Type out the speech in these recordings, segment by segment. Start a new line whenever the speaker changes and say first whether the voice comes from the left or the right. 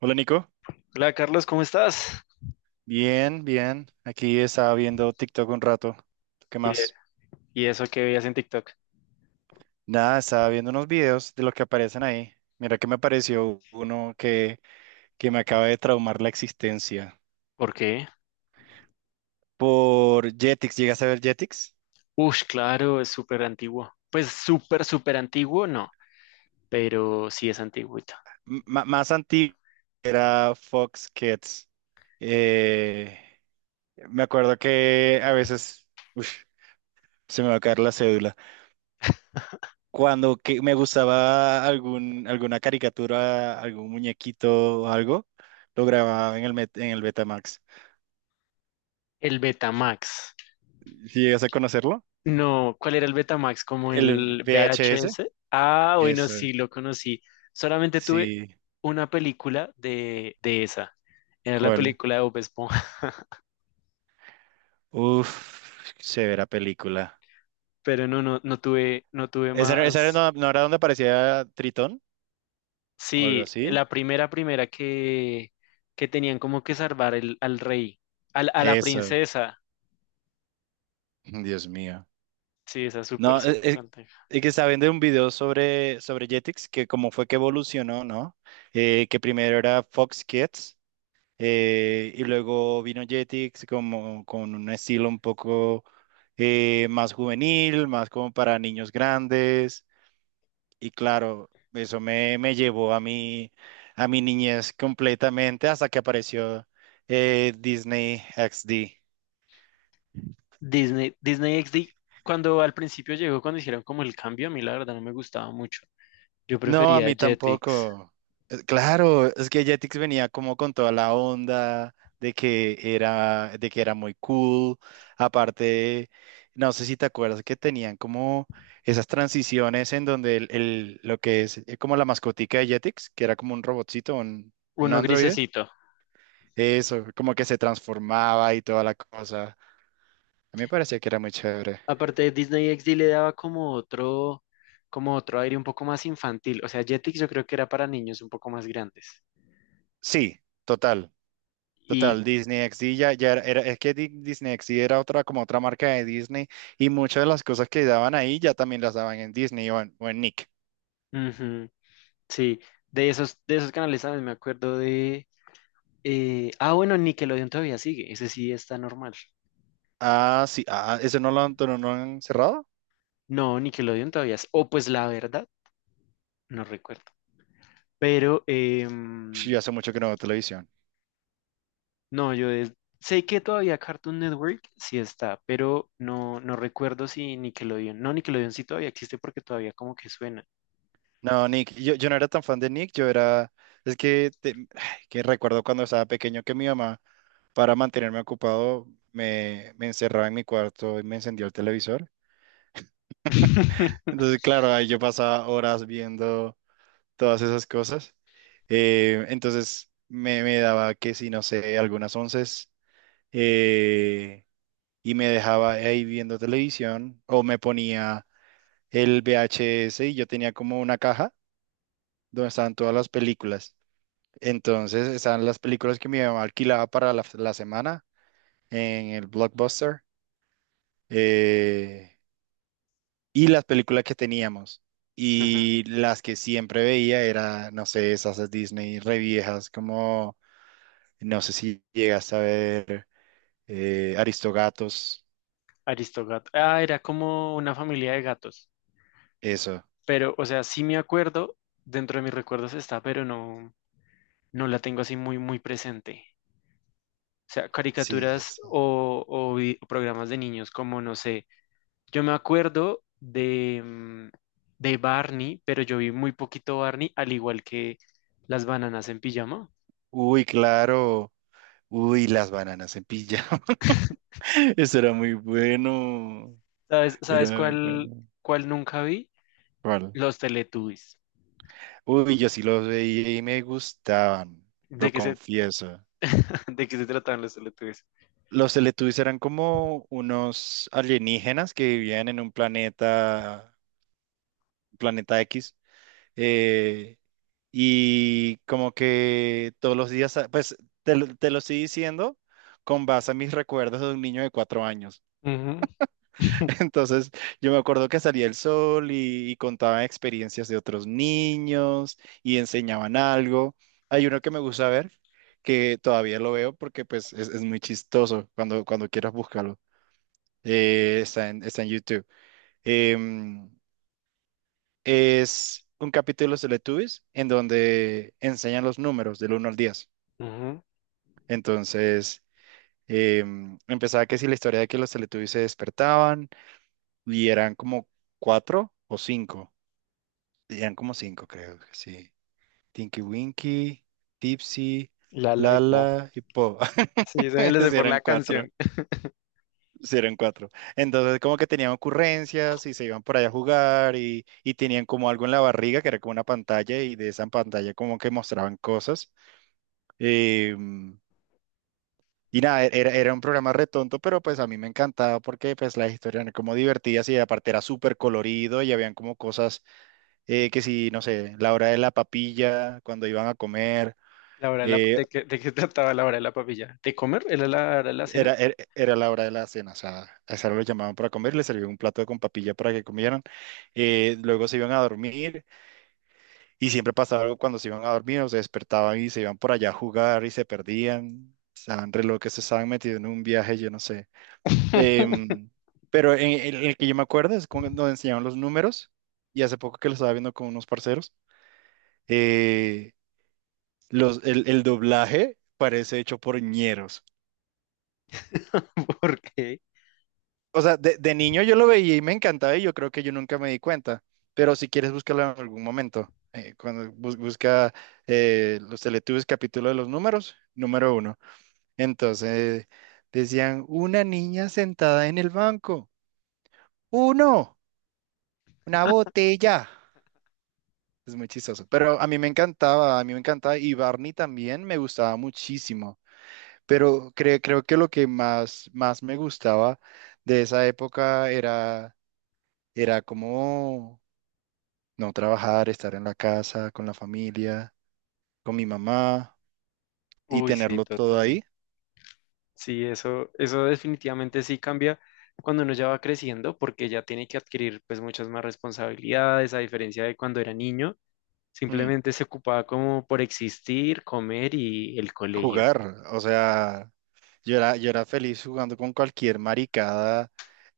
right: Hola Nico,
left: Hola Carlos, ¿cómo estás?
right: bien, bien. Aquí estaba viendo TikTok un rato. ¿Tú? ¿Qué
left: ¿Y, e-
right: más?
left: y eso que veías en TikTok?
right: Nada, estaba viendo unos videos de lo que aparecen ahí. Mira que me apareció uno que me acaba de traumar la existencia.
left: ¿Por qué?
right: Por Jetix, ¿llegas a ver Jetix?
left: Ush, claro, es súper antiguo. Pues súper, súper antiguo, no, pero sí es antiguito.
right: Más antiguo era Fox Kids. Eh, Me acuerdo que a veces, uf, se me va a caer la cédula. Cuando que me gustaba algún, alguna caricatura, algún muñequito o algo, lo grababa en el Betamax.
left: El Betamax.
right: ¿Sí? ¿Llegas a conocerlo?
left: No, ¿cuál era el Betamax? ¿Como
right: El
left: el
right: VHS.
left: VHS? Ah, bueno,
right: Eso,
left: sí, lo conocí. Solamente tuve
right: sí.
left: una película de esa. Era la
right: ¿Cuál?
left: película de Bob Esponja,
right: Uf, severa película.
left: pero no tuve
right: ¿Esa,
left: más.
right: no, no era donde aparecía Tritón o algo
left: Sí,
right: así?
left: la primera que tenían como que salvar al rey, a la
right: Eso,
left: princesa.
right: Dios mío.
left: Sí, esa es súper,
right: No, es,
left: súper
right: es-
left: antigua.
right: es que estaba viendo un video sobre Jetix, que cómo fue que evolucionó, ¿no? Que primero era Fox Kids. Y luego vino Jetix como con un estilo un poco más juvenil, más como para niños grandes. Y claro, eso me llevó a mi niñez completamente hasta que apareció, Disney XD.
left: Disney XD, cuando al principio llegó, cuando hicieron como el cambio, a mí la verdad no me gustaba mucho. Yo
right: No, a
left: prefería
right: mí
left: Jetix,
right: tampoco. Claro, es que Jetix venía como con toda la onda de que era muy cool. Aparte, no sé si te acuerdas que tenían como esas transiciones en donde lo que es, como la mascotica de Jetix, que era como un robotcito, un
left: uno
right: androide,
left: grisecito.
right: eso, como que se transformaba y toda la cosa. A mí me parecía que era muy chévere.
left: Aparte de Disney XD le daba como otro aire un poco más infantil. O sea, Jetix yo creo que era para niños un poco más grandes.
right: Sí, total.
left: Y,
right: Total, Disney XD ya es que Disney XD era otra, como otra marca de Disney y muchas de las cosas que daban ahí ya también las daban en Disney o en Nick.
left: ujú, sí, de esos canales, también me acuerdo de. Ah, bueno, Nickelodeon todavía sigue, ese sí está normal.
right: Ah, sí, ah, ¿eso no lo han cerrado?
left: No, Nickelodeon todavía es. O pues la verdad, no recuerdo. Pero
right: Sí, hace mucho que no veo televisión.
left: no, yo sé que todavía Cartoon Network sí está, pero no, no recuerdo si Nickelodeon. No, Nickelodeon sí todavía existe porque todavía como que suena.
right: No, Nick, yo no era tan fan de Nick, yo era, es que, te- ay, que recuerdo cuando estaba pequeño que mi mamá, para mantenerme ocupado, me encerraba en mi cuarto y me encendía el televisor. Entonces, claro, ahí yo pasaba horas viendo todas esas cosas. Entonces me daba que si no sé, algunas onces, eh, y me dejaba ahí viendo televisión o me ponía el VHS y yo tenía como una caja donde estaban todas las películas. Entonces estaban las películas que mi mamá alquilaba para la semana en el Blockbuster, eh, y las películas que teníamos.
left: Ajá.
right: Y las que siempre veía era, no sé, esas de Disney re viejas, como, no sé si llegas a ver, Aristogatos,
left: Aristogato. Ah, era como una familia de gatos.
right: eso.
left: Pero, o sea, sí me acuerdo, dentro de mis recuerdos está, pero no, no la tengo así muy, muy presente. O sea,
right: Sí,
left: caricaturas
right: eso.
left: o programas de niños como, no sé, yo me acuerdo de Barney, pero yo vi muy poquito Barney, al igual que las bananas en pijama.
right: Uy, claro. Uy, las bananas en pijama. Eso era muy bueno.
left: ¿Sabes
right: Era muy
left: cuál,
right: bueno.
left: cuál nunca vi?
right: ¿Cuál?
left: Los Teletubbies.
right: Uy, yo sí los veía y me gustaban, lo
left: ¿De qué se,
right: confieso.
left: ¿De qué se trataban los Teletubbies?
right: Los Teletubbies eran como unos alienígenas que vivían en un planeta X. Eh, y como que todos los días, ah, pues, te lo estoy diciendo con base a mis recuerdos de un niño de 4 años. Entonces, yo me acuerdo que salía el sol y contaban experiencias de otros niños y enseñaban algo. Hay uno que me gusta ver, que todavía lo veo porque pues es muy chistoso cuando quieras búscalo. Está en YouTube. Em, es un capítulo de los Teletubbies en donde enseñan los números del 1 al 10.
left: Ujú, ujú.
right: Entonces, empezaba que si la historia de que los Teletubbies se despertaban y eran como cuatro o cinco. Eran como cinco, creo que sí. Tinky Winky, Tipsy,
left: La Laipo.
right: Lala y Po.
left: Sí, se me lo sé por
right: Eran
left: la
right: cuatro.
left: canción.
right: Sí, eran cuatro. Entonces, como que tenían ocurrencias y se iban por allá a jugar y tenían como algo en la barriga que era como una pantalla y de esa pantalla como que mostraban cosas. Eh, y nada, era un programa re tonto, pero pues a mí me encantaba porque pues las historias eran como divertidas y aparte era súper colorido y habían como cosas, que si, no sé, la hora de la papilla, cuando iban a comer.
left: La hora de, la,
right: eh,
left: de, qué, ¿De qué trataba la hora de la papilla? ¿De comer? ¿Era la hora de la cena?
right: era la hora de la cena, o sea, a esa hora los llamaban para comer, les servían un plato con papilla para que comieran. Luego se iban a dormir y siempre pasaba algo cuando se iban a dormir, o se despertaban y se iban por allá a jugar y se perdían, estaban re locos, se estaban metidos en un viaje, yo no sé. Em, pero en el que yo me acuerdo es cuando nos enseñaban los números y hace poco que lo estaba viendo con unos parceros, eh, el doblaje parece hecho por ñeros.
left: ¿Por qué?
right: O sea, de niño yo lo veía y me encantaba y yo creo que yo nunca me di cuenta, pero si quieres búscalo en algún momento, cuando busca, los Teletubbies capítulo de los números, número uno. Entonces decían, una niña sentada en el banco, uno, una botella. Es muy chistoso, pero a mí me encantaba, a mí me encantaba, y Barney también me gustaba muchísimo, pero creo que lo que más, más me gustaba de esa época era como... No trabajar, estar en la casa, con la familia, con mi mamá y
left: Uy, sí,
right: tenerlo todo
left: total.
right: ahí.
left: Sí, eso definitivamente sí cambia cuando uno ya va creciendo, porque ya tiene que adquirir pues muchas más responsabilidades, a diferencia de cuando era niño,
right: Mm,
left: simplemente se ocupaba como por existir, comer y el colegio.
right: Jugar, o sea, yo era feliz jugando con cualquier maricada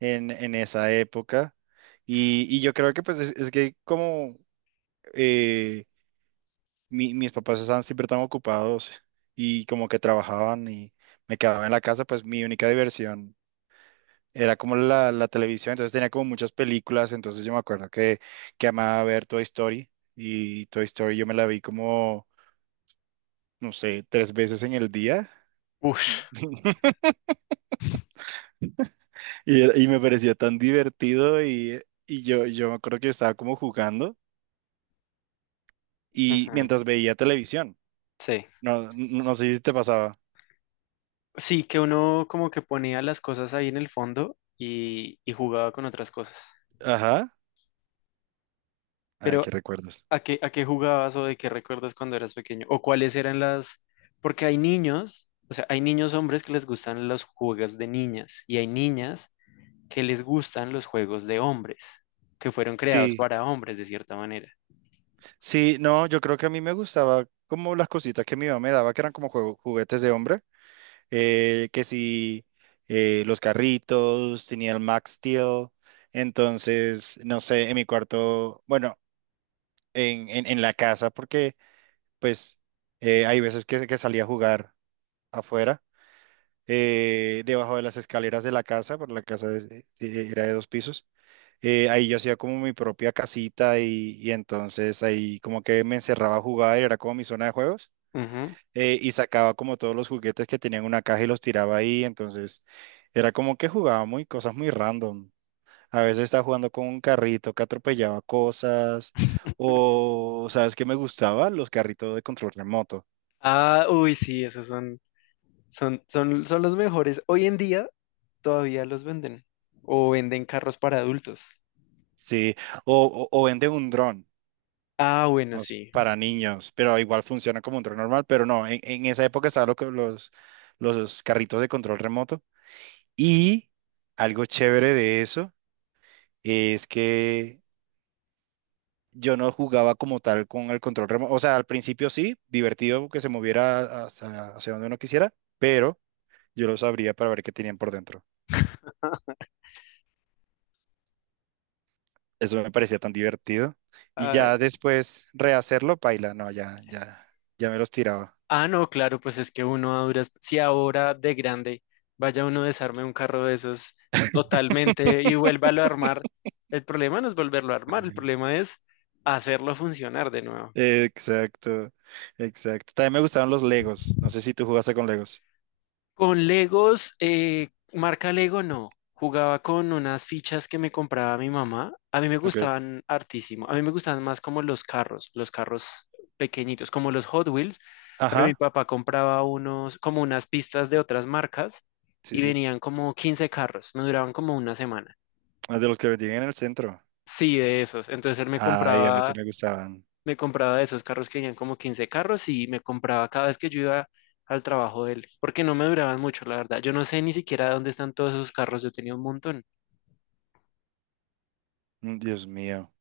right: en esa época y yo creo que pues es que como, eh, mis papás estaban siempre tan ocupados y como que trabajaban y me quedaba en la casa, pues mi única diversión era como la televisión, entonces tenía como muchas películas, entonces yo me acuerdo que amaba ver Toy Story y Toy Story yo me la vi como, no sé, 3 veces en el día.
left: Ush,
right: Y me parecía tan divertido y yo me acuerdo que yo estaba como jugando y
left: ujú,
right: mientras veía televisión,
left: sí.
right: no, no, no sé si te pasaba.
left: Sí, que uno como que ponía las cosas ahí en el fondo y jugaba con otras cosas.
right: Ajá, ay,
left: Pero
right: qué recuerdos.
left: a qué jugabas o de qué recuerdas cuando eras pequeño? ¿O cuáles eran las? Porque hay niños, o sea, hay niños hombres que les gustan los juegos de niñas y hay niñas que les gustan los juegos de hombres, que fueron creados
right: Sí,
left: para hombres de cierta manera.
right: sí, no, yo creo que a mí me gustaba como las cositas que mi mamá me daba, que eran como juguetes de hombre. Que si, los carritos, tenía el Max Steel. Entonces, no sé, en mi cuarto, bueno, en la casa, porque pues, hay veces que salía a jugar afuera, debajo de las escaleras de la casa, porque la casa era de 2 pisos. Ahí yo hacía como mi propia casita y entonces ahí como que me encerraba a jugar, era como mi zona de juegos.
left: Ujú.
right: Y sacaba como todos los juguetes que tenían una caja y los tiraba ahí, entonces era como que jugaba muy cosas muy random. A veces estaba jugando con un carrito que atropellaba cosas, o, ¿sabes qué me gustaba? Los carritos de control remoto,
left: Ah, uy, sí, esos son los mejores. Hoy en día todavía los venden o venden carros para adultos.
right: sí, o, venden un dron.
left: Ah, bueno, sí.
right: Para niños, pero igual funciona como un dron normal, pero no, en esa época estaban los carritos de control remoto y algo chévere de eso es que yo no jugaba como tal con el control remoto. O sea, al principio sí, divertido que se moviera hacia donde uno quisiera, pero yo los abría para ver qué tenían por dentro. Eso me parecía tan divertido. Y
left: Ah,
right: ya después rehacerlo, paila, no, ya, ya, ya me los tiraba.
left: Ah, no, claro, pues es que uno a duras, si ahora de grande vaya uno a desarme un carro de esos totalmente y vuélvalo a armar, el problema no es volverlo a armar, el problema es hacerlo funcionar de nuevo.
right: Exacto, exacto. También me gustaban los Legos. No sé si tú jugaste con Legos.
left: Con Legos, marca Lego no. Jugaba con unas fichas que me compraba mi mamá. A mí me
right: Ok.
left: gustaban hartísimo. A mí me gustaban más como los carros pequeñitos, como los Hot Wheels. Pero mi
right: Ajá,
left: papá compraba unos, como unas pistas de otras marcas
right: sí,
left: y
right: sí.
left: venían como 15 carros. Me duraban como una semana.
right: Ah, de los que vendían en el centro.
left: Sí, de esos. Entonces él me
right: Ay, a mí
left: compraba
right: también me gustaban.
left: me compraba de esos carros que tenían como 15 carros y me compraba cada vez que yo iba al trabajo de él, porque no me duraban mucho, la verdad. Yo no sé ni siquiera dónde están todos esos carros, yo tenía un montón.
right: Mm, Dios mío.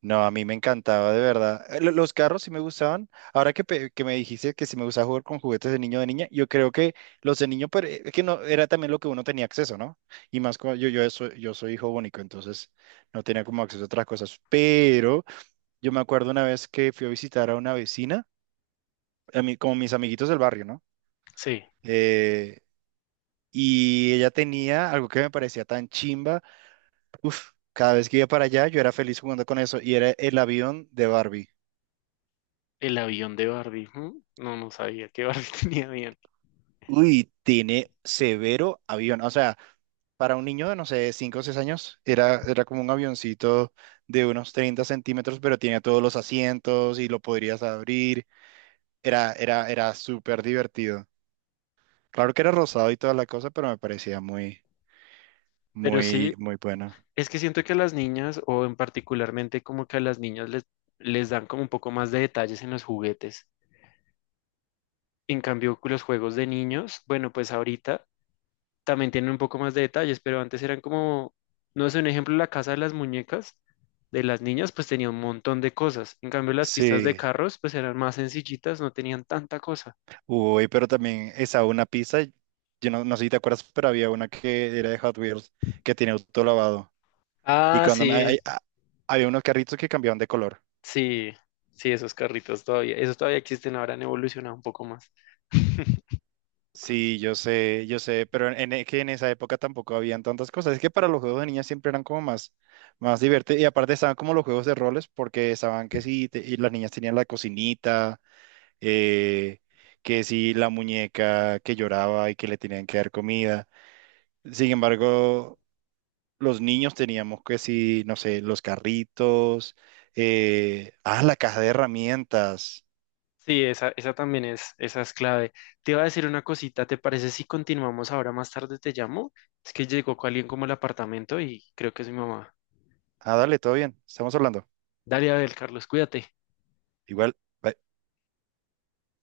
right: No, a mí me encantaba, de verdad. Los carros sí me gustaban. Ahora que me dijiste que si me gustaba jugar con juguetes de niño o de niña, yo creo que los de niño, pero es que no, era también lo que uno tenía acceso, ¿no? Y más como yo, yo soy hijo único, entonces no tenía como acceso a otras cosas. Pero yo me acuerdo una vez que fui a visitar a una vecina, a mí, como mis amiguitos del barrio, ¿no?
left: Sí,
right: Eh, y ella tenía algo que me parecía tan chimba. Uf, cada vez que iba para allá, yo era feliz jugando con eso y era el avión de Barbie.
left: el avión de Barbie. ¿Hmm? No, no sabía que Barbie tenía avión.
right: Uy, tiene severo avión. O sea, para un niño de, no sé, 5 o 6 años, era como un avioncito de unos 30 centímetros, pero tenía todos los asientos y lo podrías abrir. Era súper divertido. Claro que era rosado y toda la cosa, pero me parecía muy,
left: Pero
right: muy,
left: sí,
right: muy bueno.
left: es que siento que a las niñas, o en particularmente como que a las niñas les dan como un poco más de detalles en los juguetes. En cambio, con los juegos de niños, bueno, pues ahorita también tienen un poco más de detalles, pero antes eran como, no sé, un ejemplo, la casa de las muñecas de las niñas, pues tenía un montón de cosas. En cambio, las pistas de
right: Sí.
left: carros, pues eran más sencillitas, no tenían tanta cosa.
right: Uy, pero también esa una pizza, yo no, no sé si te acuerdas, pero había una que era de Hot Wheels, que tenía auto lavado. Y
left: Ah,
right: cuando
left: sí,
right: había unos carritos que cambiaban de color.
left: sí, sí, esos carritos todavía, esos todavía existen, ahora han evolucionado un poco más.
right: Sí, yo sé, pero que en esa época tampoco habían tantas cosas. Es que para los juegos de niñas siempre eran como más, más divertidos. Y aparte estaban como los juegos de roles, porque estaban que sí, y las niñas tenían la cocinita, eh, que sí, la muñeca que lloraba y que le tenían que dar comida. Sin embargo, los niños teníamos que sí, no sé, los carritos, ah, la caja de herramientas.
left: Sí, esa también esa es clave. Te iba a decir una cosita, ¿te parece si continuamos ahora más tarde? Te llamo. Es que llegó alguien como al apartamento y creo que es mi mamá.
right: Ah, dale, todo bien, estamos hablando.
left: Dale, a ver, Carlos, cuídate.
right: Igual. Bye.